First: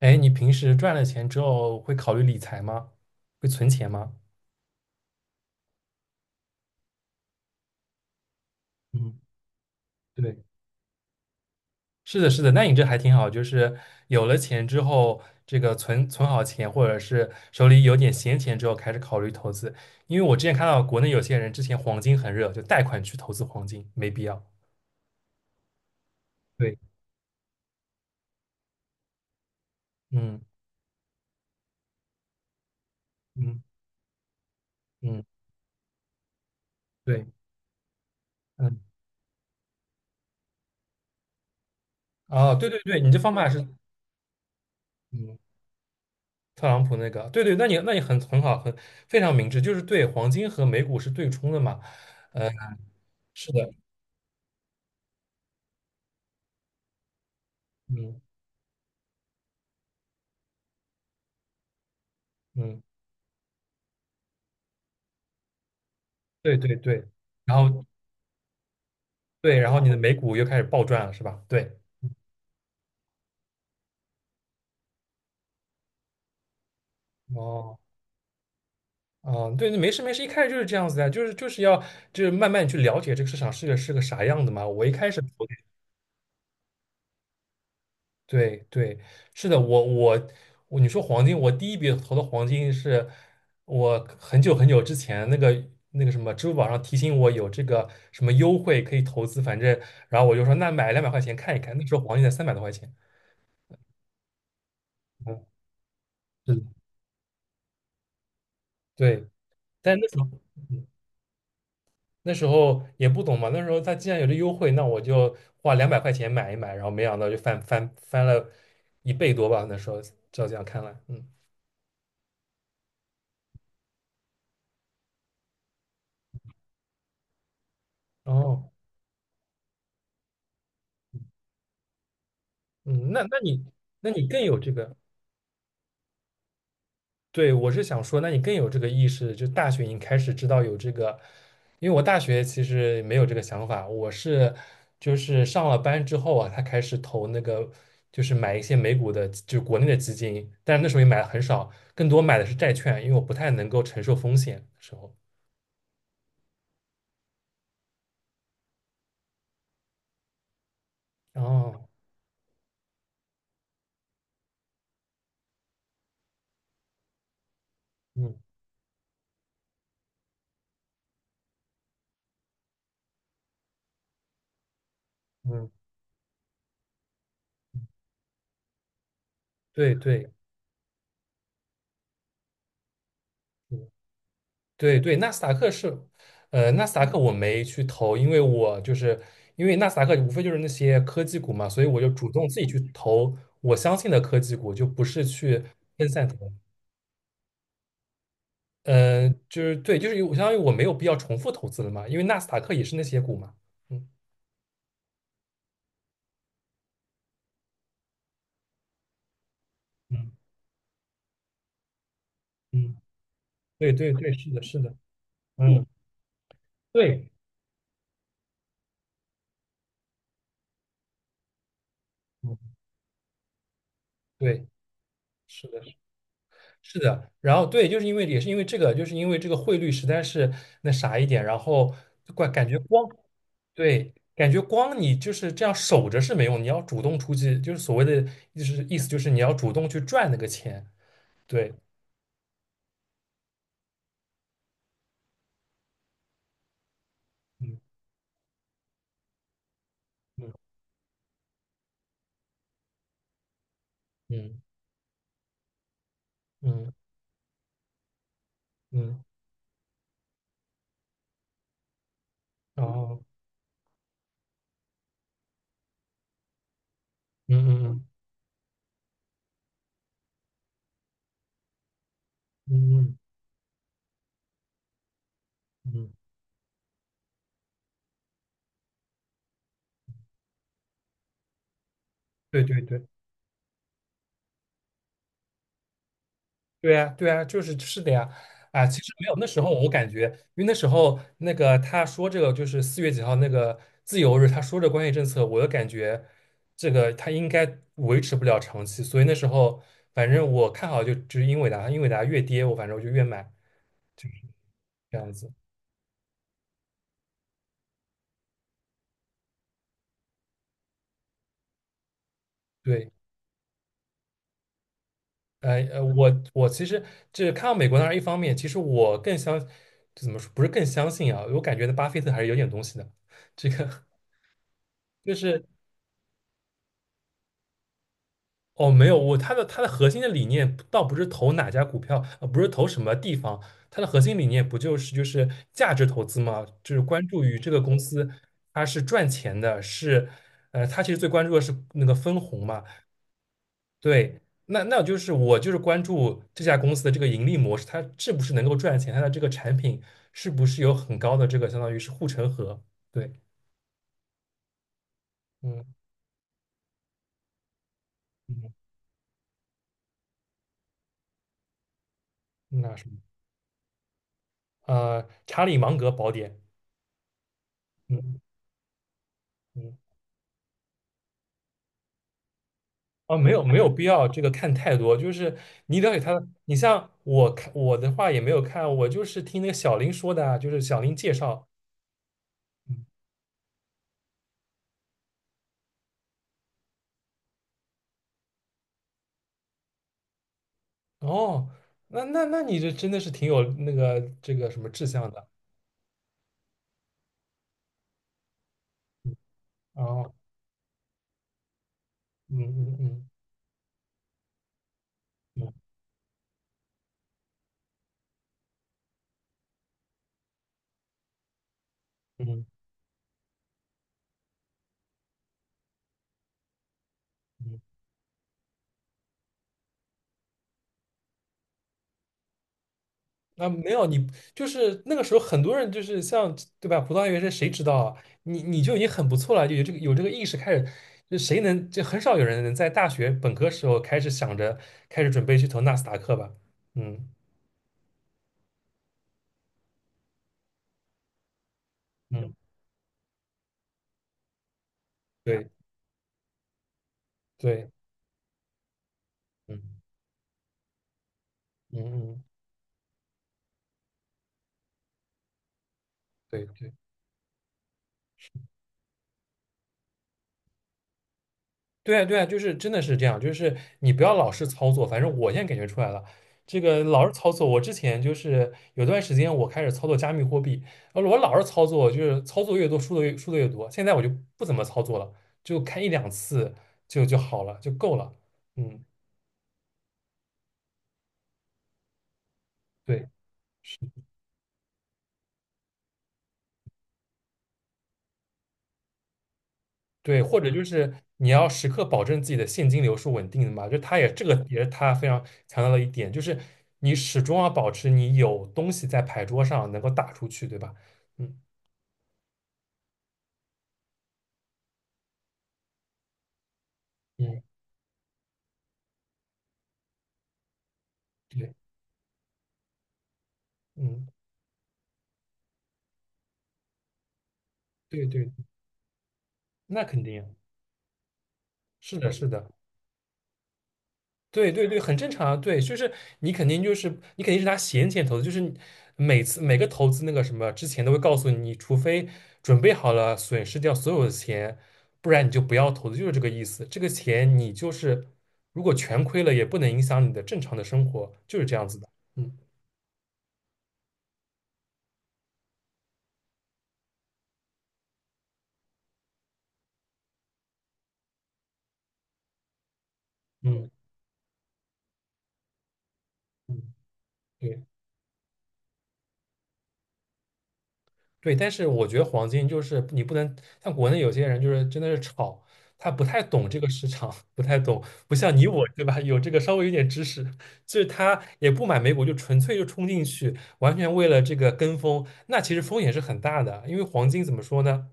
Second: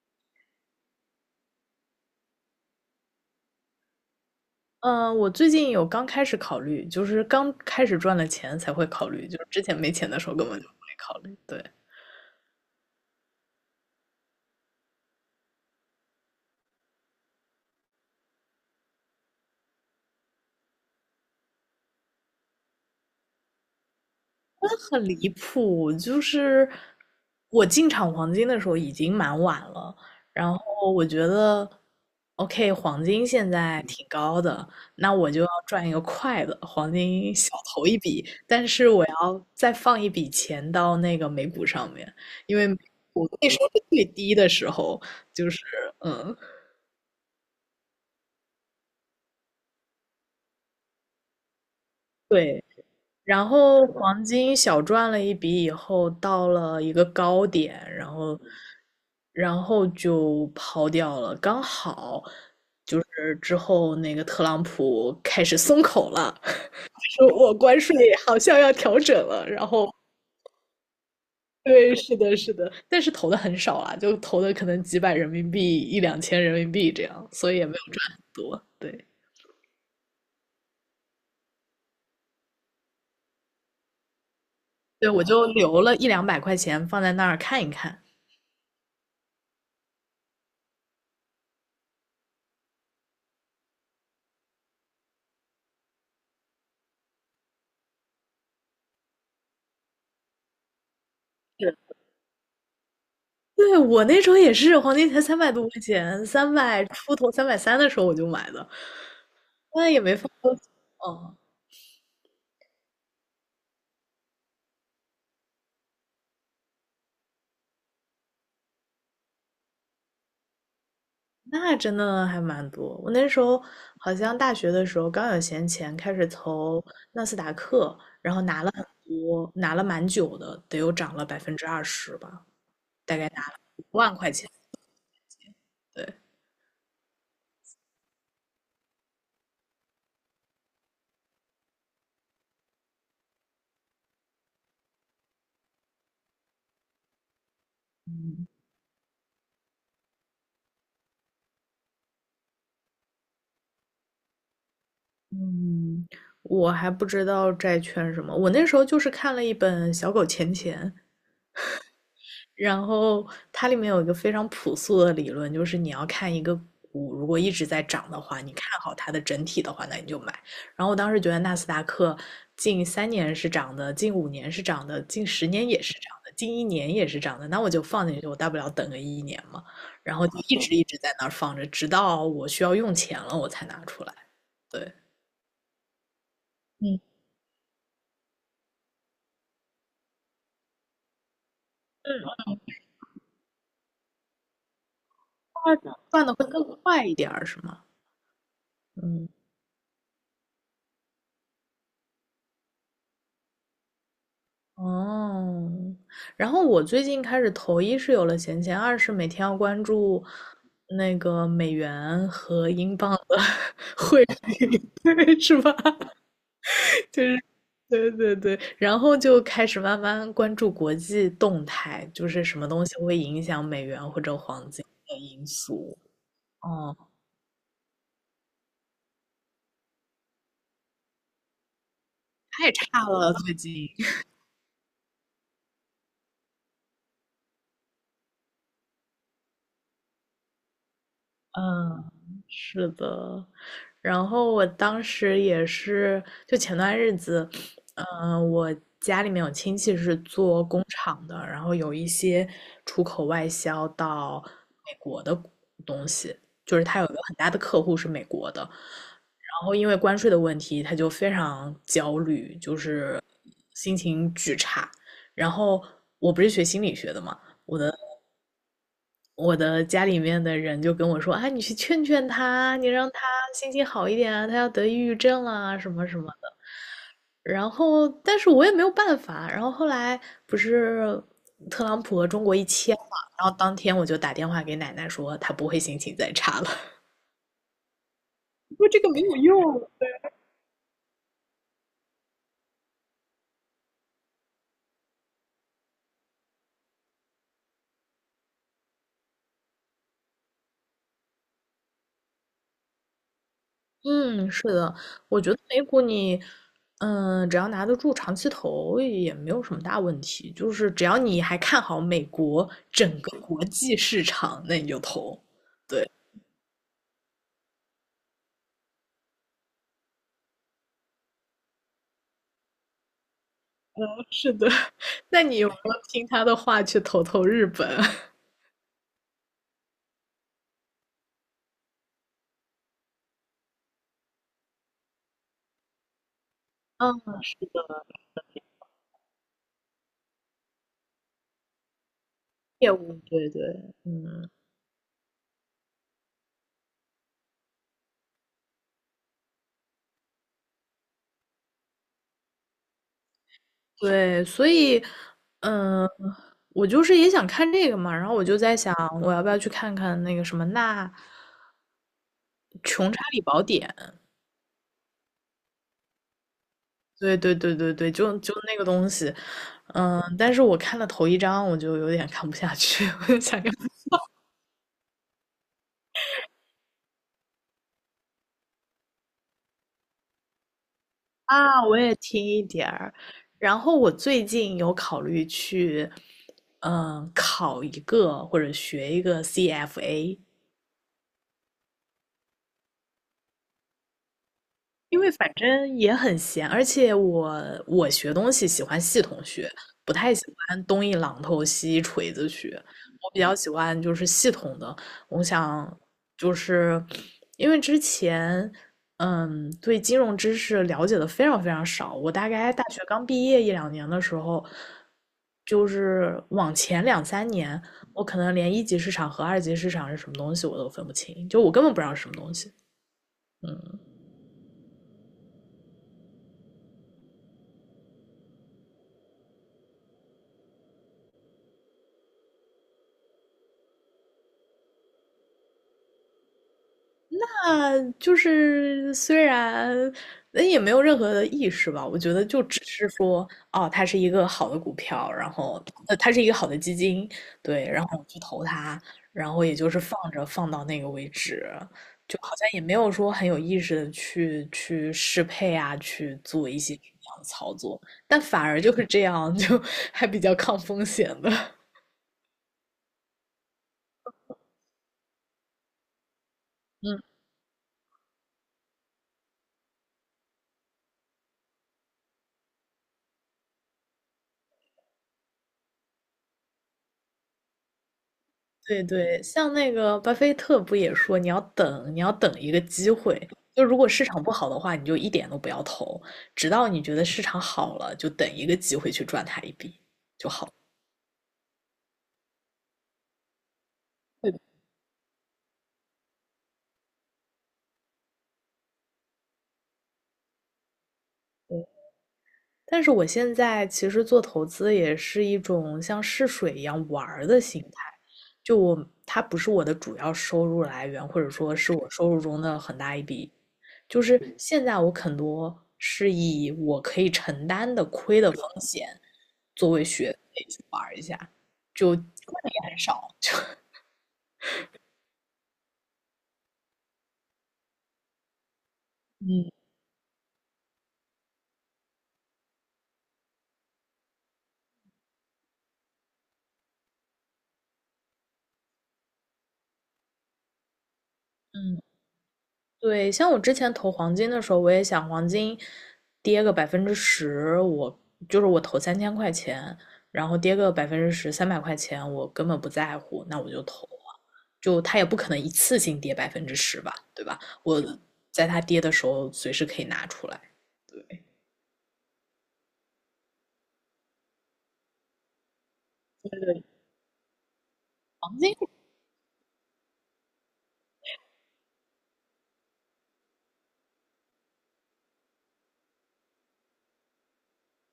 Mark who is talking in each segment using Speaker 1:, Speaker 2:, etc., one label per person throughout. Speaker 1: 哎，你平时赚了钱之后会考虑理财吗？会存钱吗？
Speaker 2: 嗯，我最近有刚开始考虑，就是刚开始赚了钱才会考
Speaker 1: 嗯，
Speaker 2: 虑，就是之前没钱的时候
Speaker 1: 对，
Speaker 2: 根本就没考虑。对。
Speaker 1: 是的，是的，那你这还挺好，就是有了钱之后，这个存好钱，或者是手里有点闲钱之后，开始考虑投资。因为我之前看到国内有些人之前黄金很热，就贷款去投资黄金，没必要。
Speaker 2: 那很离谱，就是
Speaker 1: 对，
Speaker 2: 我进场黄金的时候已经蛮晚了，
Speaker 1: 嗯
Speaker 2: 然后我觉得，OK，黄金现
Speaker 1: 嗯，
Speaker 2: 在挺高的，那
Speaker 1: 嗯
Speaker 2: 我就要赚一个快的，黄
Speaker 1: 对，
Speaker 2: 金小投一笔，但
Speaker 1: 嗯，
Speaker 2: 是我要再放一笔钱到那个美股上面，
Speaker 1: 哦，
Speaker 2: 因
Speaker 1: 对
Speaker 2: 为
Speaker 1: 对对，你这
Speaker 2: 我
Speaker 1: 方
Speaker 2: 股
Speaker 1: 法
Speaker 2: 那时
Speaker 1: 是
Speaker 2: 候是最低的时候，
Speaker 1: 嗯，
Speaker 2: 就是嗯，
Speaker 1: 特朗普那个，对对，那你很好，非常明智，就是对黄金和美股是对冲的嘛。呃
Speaker 2: 对。然
Speaker 1: 是的。
Speaker 2: 后黄金小赚了一笔以后，到了一个高点，然
Speaker 1: 嗯
Speaker 2: 后，然后就抛掉了。刚好
Speaker 1: 嗯，
Speaker 2: 就是之后那个特朗普开始松口了，
Speaker 1: 对对对，
Speaker 2: 说我
Speaker 1: 然
Speaker 2: 关
Speaker 1: 后
Speaker 2: 税好像要调整了。
Speaker 1: 对，
Speaker 2: 然
Speaker 1: 然后你
Speaker 2: 后，
Speaker 1: 的美股又开始暴赚了，是吧？对，
Speaker 2: 对，是的，是的，但是投的很少啊，就投的可能几百人民币、一两千人民币这样，所以也没
Speaker 1: 哦，
Speaker 2: 有赚很多。对。
Speaker 1: 啊，对，没事没事，一开始就是这样子的，就是要就是慢慢去了解这个市场是个啥样的嘛。我一开
Speaker 2: 对，
Speaker 1: 始
Speaker 2: 我就
Speaker 1: 投的
Speaker 2: 留了一两百块钱放在那儿看一看。
Speaker 1: 对对，是的，我，你说黄金，我第一笔投的黄金是我很久很久之前那个什么支付宝上提醒我有这个什么优惠可以投资，反正然后我就说那买两百块钱看一
Speaker 2: 对。
Speaker 1: 看，那时候黄金才300多块钱，
Speaker 2: 对，我那时候也是，黄金才三
Speaker 1: 嗯，
Speaker 2: 百多块钱，三
Speaker 1: 是的
Speaker 2: 百出头，330的时候我就买的，
Speaker 1: 对。
Speaker 2: 那
Speaker 1: 但是
Speaker 2: 也
Speaker 1: 那
Speaker 2: 没
Speaker 1: 时候
Speaker 2: 放多久。
Speaker 1: 嗯
Speaker 2: 哦，
Speaker 1: 也不懂嘛，那时候它既然有这优惠，那我就花两百块钱买一买，然后没想到就翻了一倍多吧，那时候照这样看来，嗯，
Speaker 2: 那真的还蛮多。我那时候好像大学的时候刚有闲钱，开始投纳斯达克，然后拿
Speaker 1: 哦，
Speaker 2: 了很多，拿了蛮久的，得有涨了20%吧，
Speaker 1: 嗯，
Speaker 2: 大
Speaker 1: 那
Speaker 2: 概
Speaker 1: 那
Speaker 2: 拿了
Speaker 1: 你
Speaker 2: 一
Speaker 1: 那
Speaker 2: 万
Speaker 1: 你
Speaker 2: 块
Speaker 1: 更
Speaker 2: 钱。
Speaker 1: 有这个。
Speaker 2: 对。
Speaker 1: 对，我是想说，那你更有这个意识，就大学已经开始知道有这个，因为我大学其实没有这个想法，我是就是上了班之后啊，他开始投那个，就是买一些美股的，就国内的基金，但是那时候也买的很少，更多买的是债券，因为我不太能够承受风险的时候。
Speaker 2: 嗯，我还不知道债券什么，我那时候就是看了一本《小狗钱钱》，
Speaker 1: 哦，
Speaker 2: 然后它里面有一个非常朴素的理论，就是你要看一个股如果一直在涨的
Speaker 1: 嗯
Speaker 2: 话，你看好它的整体的话，那你就买。然后我当时觉得纳斯达克近3年是涨的，近5年是涨的，近10年
Speaker 1: 嗯，
Speaker 2: 也是涨的，近一年也是涨的，那我就放进去，我大不了等个一年嘛。
Speaker 1: 对
Speaker 2: 然后
Speaker 1: 对，
Speaker 2: 就一直一直在那儿放着，直到我需要用钱了，我才拿
Speaker 1: 嗯
Speaker 2: 出来。对。
Speaker 1: 对对，纳斯达克是，纳斯
Speaker 2: 嗯。
Speaker 1: 达克我没去投，因为我就是因为纳斯达克无非就是那些科技股嘛，所以我就主
Speaker 2: 嗯，
Speaker 1: 动自己去投我相信的科技股，就不是去分
Speaker 2: 赚
Speaker 1: 散
Speaker 2: 的
Speaker 1: 投。
Speaker 2: 会更快一点儿，是吗？嗯。
Speaker 1: 就是对，就是我相当于我没有必要重复投资了嘛，因为纳斯达克也是那些股嘛。嗯
Speaker 2: 哦，然后我最近开始投一是有了闲钱，二是每天要关注
Speaker 1: 嗯
Speaker 2: 那个美元和
Speaker 1: 嗯，
Speaker 2: 英镑的，
Speaker 1: 对对对，是的，是 的，
Speaker 2: 对，是吧？
Speaker 1: 嗯，
Speaker 2: 就
Speaker 1: 对，
Speaker 2: 是，对对对，然后就开始慢慢关注国际动态，就是
Speaker 1: 嗯
Speaker 2: 什么东西会影响美元或者
Speaker 1: 对，
Speaker 2: 黄金的因
Speaker 1: 是的。
Speaker 2: 素。哦。
Speaker 1: 是的，然后对，就是因为也是因为这个，就是因为这个汇率实在是那啥一点，然后感感
Speaker 2: 太
Speaker 1: 觉
Speaker 2: 差
Speaker 1: 光
Speaker 2: 了，最近。
Speaker 1: 对，感觉光你就是这样守着是没用，你要主动出击，就是所谓的就是意思就是你要主动去赚那个钱，对，
Speaker 2: 嗯，是的。然后我当时也是，就前段日子，
Speaker 1: 嗯
Speaker 2: 我家里面有亲戚是做工厂的，然后有一些出口外销到
Speaker 1: 嗯
Speaker 2: 美国的东西，
Speaker 1: 嗯
Speaker 2: 就是
Speaker 1: 嗯
Speaker 2: 他有一个很大的客户是美国的，
Speaker 1: 嗯，
Speaker 2: 然后因为关税的问题，他就非常焦虑，就
Speaker 1: 然
Speaker 2: 是
Speaker 1: 后
Speaker 2: 心情巨差。然后我不是学心理学的嘛，
Speaker 1: 嗯嗯
Speaker 2: 我的家里面的人就跟我说：“啊，你去劝劝他，你
Speaker 1: 嗯
Speaker 2: 让
Speaker 1: 嗯
Speaker 2: 他心情好一点啊，他要得抑郁症啦，什
Speaker 1: 嗯，
Speaker 2: 么
Speaker 1: 嗯
Speaker 2: 什么的。”然后，但是我也没有办法。然后后来不是特朗普和中国
Speaker 1: 对
Speaker 2: 一
Speaker 1: 对
Speaker 2: 签嘛，
Speaker 1: 对。
Speaker 2: 然后当天我就打电话给奶奶说他不会心情再差了，
Speaker 1: 对呀，对呀，就是是的呀，啊，
Speaker 2: 说
Speaker 1: 其
Speaker 2: 这个
Speaker 1: 实
Speaker 2: 没
Speaker 1: 没有
Speaker 2: 有
Speaker 1: 那时候我
Speaker 2: 用。
Speaker 1: 感觉，因为那时候那个他说这个就是4月几号那个自由日，他说这关税政策，我就感觉这个他应该维持不了长期，所以那时候反正我看好就是英伟达，英伟达越跌我反正我就越买
Speaker 2: 嗯，是的。
Speaker 1: 这样
Speaker 2: 我
Speaker 1: 子。
Speaker 2: 觉得美股你，只要拿得住长期投也没有什么大问题，就是只要你还看好美国整
Speaker 1: 对，
Speaker 2: 个国际市场，那你就投。
Speaker 1: 我其实这看到美国那然一方面，其实我更相怎么说不是更相信啊，我感觉巴菲特还是有点东西的，这个
Speaker 2: 是的。
Speaker 1: 就
Speaker 2: 那你
Speaker 1: 是。
Speaker 2: 有没有听他的话去投投日本？
Speaker 1: 哦，没有，我它的核心的理念倒不是投哪家股票，不是投什么地方，它的核心理念不就是价值投资吗？就是
Speaker 2: 嗯，
Speaker 1: 关注于这个公司它是赚钱的，是，他其实最关注的是那个分红嘛，
Speaker 2: 业务，对对。
Speaker 1: 对，
Speaker 2: 嗯，
Speaker 1: 那就是我就是关注这家公司的这个盈利模式，它是不是能够赚钱，它的这个产品是不是有很高的这个相当于是护城河，对，
Speaker 2: 对，所以，
Speaker 1: 嗯
Speaker 2: 嗯，我就是也想看这个嘛，然后我就
Speaker 1: 嗯，
Speaker 2: 在想，我要不要去看看那个什么《那
Speaker 1: 嗯那什
Speaker 2: 穷
Speaker 1: 么，
Speaker 2: 查理宝典》？
Speaker 1: 查理芒格宝典，
Speaker 2: 对对对对对，就
Speaker 1: 嗯
Speaker 2: 就那个东西。
Speaker 1: 嗯。
Speaker 2: 嗯，但是我看了头一章，我就有点看不下去。我
Speaker 1: 哦，
Speaker 2: 就
Speaker 1: 没
Speaker 2: 想
Speaker 1: 有
Speaker 2: 要。
Speaker 1: 没有必要这个看太多，就是你了解他的你像我看我的话也没有看，我就是听那个小林说的啊，就是小林介绍。
Speaker 2: 啊，我也听一点
Speaker 1: 嗯
Speaker 2: 儿。然后我最近有考虑去，考一个或者学一个 CFA，
Speaker 1: 哦，那你这真的是挺有那个这个什么志
Speaker 2: 因
Speaker 1: 向
Speaker 2: 为
Speaker 1: 的。
Speaker 2: 反正也很闲，而且我学东西喜欢系
Speaker 1: 嗯
Speaker 2: 统学，不
Speaker 1: 哦，
Speaker 2: 太喜欢东一榔头西一锤子
Speaker 1: 嗯
Speaker 2: 学。
Speaker 1: 嗯嗯
Speaker 2: 我比较喜欢就是系统的。我
Speaker 1: 嗯
Speaker 2: 想就是因为之前对金融知识了解的非常非常少，我大
Speaker 1: 嗯
Speaker 2: 概大学刚毕业一两年的时候，就是往前两三
Speaker 1: 嗯。
Speaker 2: 年，我可能连一级市场和二级市场是什么东西我都分不清，就我根本不知道是什么东西。
Speaker 1: 啊，没
Speaker 2: 嗯。
Speaker 1: 有你，就是那个时候很多人就是像对吧？葡萄牙原声谁知道啊？你就已经很不错了，就有这个意识开始，就谁能就很少有人能在大学本科时候开始想着开始准备去投纳斯达克吧？嗯
Speaker 2: 啊，就是虽然那也没有任何的意识吧，我觉得
Speaker 1: 嗯，
Speaker 2: 就只是说，哦，它是一个好的股票，然
Speaker 1: 对
Speaker 2: 后它是一个好的基金，对，
Speaker 1: 对，
Speaker 2: 然后我去投它，然后也就是
Speaker 1: 嗯
Speaker 2: 放着放到那个位置，
Speaker 1: 嗯
Speaker 2: 就
Speaker 1: 嗯，
Speaker 2: 好像也没有说很有意识的去适配啊，去做一
Speaker 1: 对。
Speaker 2: 些这样的操作。但反而就是这样，就 还比较抗风险的。
Speaker 1: 对啊，对啊，就是真的是这样，就是你不要老是操作，反正我现在感觉出来了，这个
Speaker 2: 嗯。
Speaker 1: 老是操作，我之前就是有段时间我开始操作加密货币，然后我老是操作，就是操作越多输的越多，现在我就不怎么操作了，就看一两次就好了，就够了。
Speaker 2: 对
Speaker 1: 嗯，
Speaker 2: 对，像那个巴菲特不也说，你要等，你要等一个机
Speaker 1: 对
Speaker 2: 会。就如果市场不好的话，你就一点都不要投，直到你觉得市场好了，就等一个机会去赚它一笔。
Speaker 1: 对，或者就是你要时刻保证自己的现金流是稳定的嘛，就他也这个
Speaker 2: 对
Speaker 1: 也是他非常强调的一点，就是你始终要保持你有东西在牌桌上能够打出去，对吧？嗯
Speaker 2: 对。但是我现在其实做投资也是一种像试水一样玩儿的
Speaker 1: 嗯。
Speaker 2: 心态，就我，它不是我的主要收入来源，或者
Speaker 1: 对，
Speaker 2: 说是我收入中的很大一笔，就
Speaker 1: 嗯，
Speaker 2: 是现在我很多是以我可以承担的
Speaker 1: 对
Speaker 2: 亏的
Speaker 1: 对，
Speaker 2: 风险作为
Speaker 1: 那肯
Speaker 2: 学
Speaker 1: 定
Speaker 2: 费去玩一下，就亏
Speaker 1: 是的，是
Speaker 2: 的
Speaker 1: 的，
Speaker 2: 也很少。
Speaker 1: 对对对，很正常啊。对，就是你肯定就是你肯定是拿闲钱投资，就是你每次
Speaker 2: 嗯
Speaker 1: 每个投资那个什么之前都会告诉你，除非准备好了损失掉所有的钱，不然你就不要投资，就是这个意思。这个钱你就是如果全亏了，也不能影响你的正常的生活，就是这样子
Speaker 2: 嗯，
Speaker 1: 的。嗯
Speaker 2: 对。像我之前投黄金的时候，我也想黄金跌个百分之十，我就是我投3000块钱，然后跌个百分之十，300块钱我根本不在乎，那我就
Speaker 1: 嗯
Speaker 2: 投了。就它也不可能一次性跌百分之
Speaker 1: 嗯，
Speaker 2: 十吧，对吧？
Speaker 1: 对。
Speaker 2: 我在它跌的时候随时可以拿出来。对。
Speaker 1: 对，但是我觉得黄金就是你不能像国内有些人就是真的是炒，他不太
Speaker 2: 这
Speaker 1: 懂这
Speaker 2: 个
Speaker 1: 个市场，不太懂，不像
Speaker 2: 黄
Speaker 1: 你
Speaker 2: 金
Speaker 1: 我对吧？有这个稍微有点知识，就是他也不买美股，就纯粹就冲进去，完全为了这个跟风，那其实风险是很大的。因为黄金怎么说呢？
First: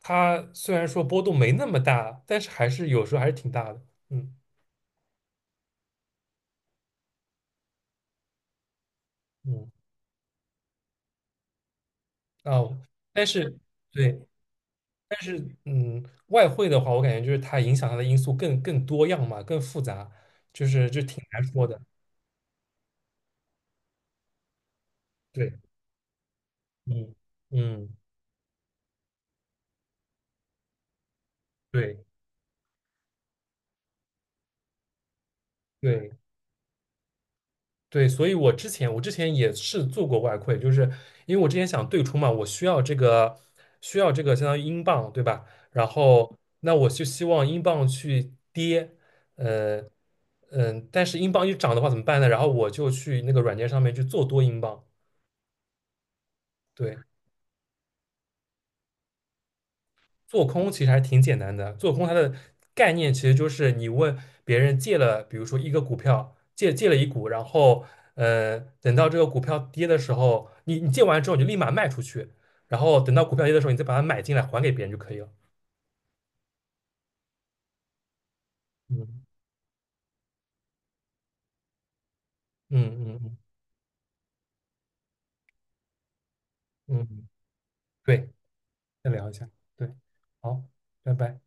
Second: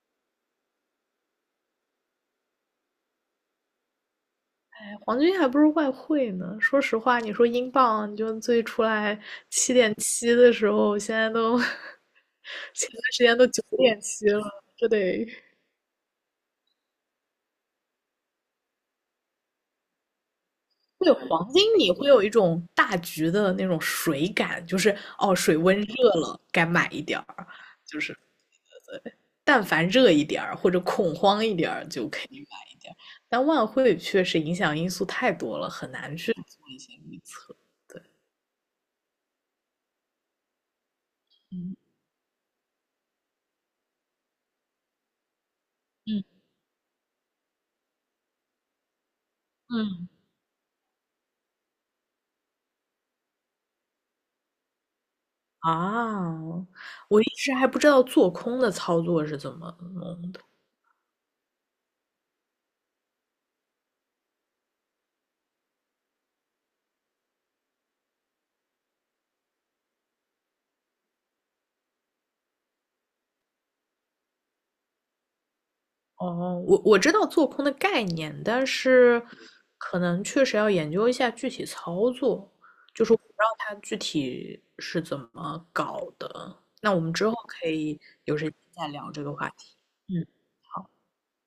Speaker 1: 它虽然说波动没那么大，但是还是有时候还是挺大的。嗯
Speaker 2: 哎，黄金还不如外汇呢。说实话，你说英镑，你就最出来
Speaker 1: 嗯
Speaker 2: 7.7的时候，现在都
Speaker 1: 哦，
Speaker 2: 前段时
Speaker 1: 但
Speaker 2: 间都
Speaker 1: 是
Speaker 2: 九点
Speaker 1: 对。
Speaker 2: 七了。这
Speaker 1: 但
Speaker 2: 得
Speaker 1: 是，嗯，外汇的话，我感觉就是它影响它的因素更多样嘛，更复杂，就
Speaker 2: 对
Speaker 1: 挺难
Speaker 2: 黄金，
Speaker 1: 说的。
Speaker 2: 你会有一种大局的那种水感，就是哦，
Speaker 1: 对，
Speaker 2: 水温热了，该买一
Speaker 1: 嗯
Speaker 2: 点儿，
Speaker 1: 嗯，
Speaker 2: 就是但凡热一点儿或者恐慌一点儿
Speaker 1: 对
Speaker 2: 就可以买一点儿。但外汇确实影响因素太多了，很
Speaker 1: 对
Speaker 2: 难去做一些预测。
Speaker 1: 对，所以我之前也是做过外汇，就是因为我之前想对冲嘛，我需要这个相当于英镑，对吧？然后
Speaker 2: 嗯
Speaker 1: 那我就希望英镑去跌，呃
Speaker 2: 嗯嗯。
Speaker 1: 嗯，但是英镑一涨的话怎么办呢？然后我就去那个软件上面去做多英镑，
Speaker 2: 啊，
Speaker 1: 对。
Speaker 2: 我一直还不知道做空的操作是怎么弄的。
Speaker 1: 做空其实还是挺简单的。做空它的概念其实就是你问别人借了，比如说一个股票，借了一股，然后等到这个股票跌的时候，你借完之后你就立马卖出去，然后等到股票跌的时候，你再把它买进来还给别人就可以了。
Speaker 2: 哦，我知道做空的概念，但是
Speaker 1: 嗯
Speaker 2: 可能确实要研究一下具体操作，
Speaker 1: 嗯
Speaker 2: 就是我
Speaker 1: 嗯
Speaker 2: 不知
Speaker 1: 嗯
Speaker 2: 道它具体是怎么搞的。那我们
Speaker 1: 嗯，
Speaker 2: 之后可以
Speaker 1: 对，
Speaker 2: 有时间再
Speaker 1: 再
Speaker 2: 聊这
Speaker 1: 聊
Speaker 2: 个
Speaker 1: 一
Speaker 2: 话
Speaker 1: 下，
Speaker 2: 题。
Speaker 1: 对，
Speaker 2: 嗯。
Speaker 1: 好，
Speaker 2: 好。
Speaker 1: 拜拜。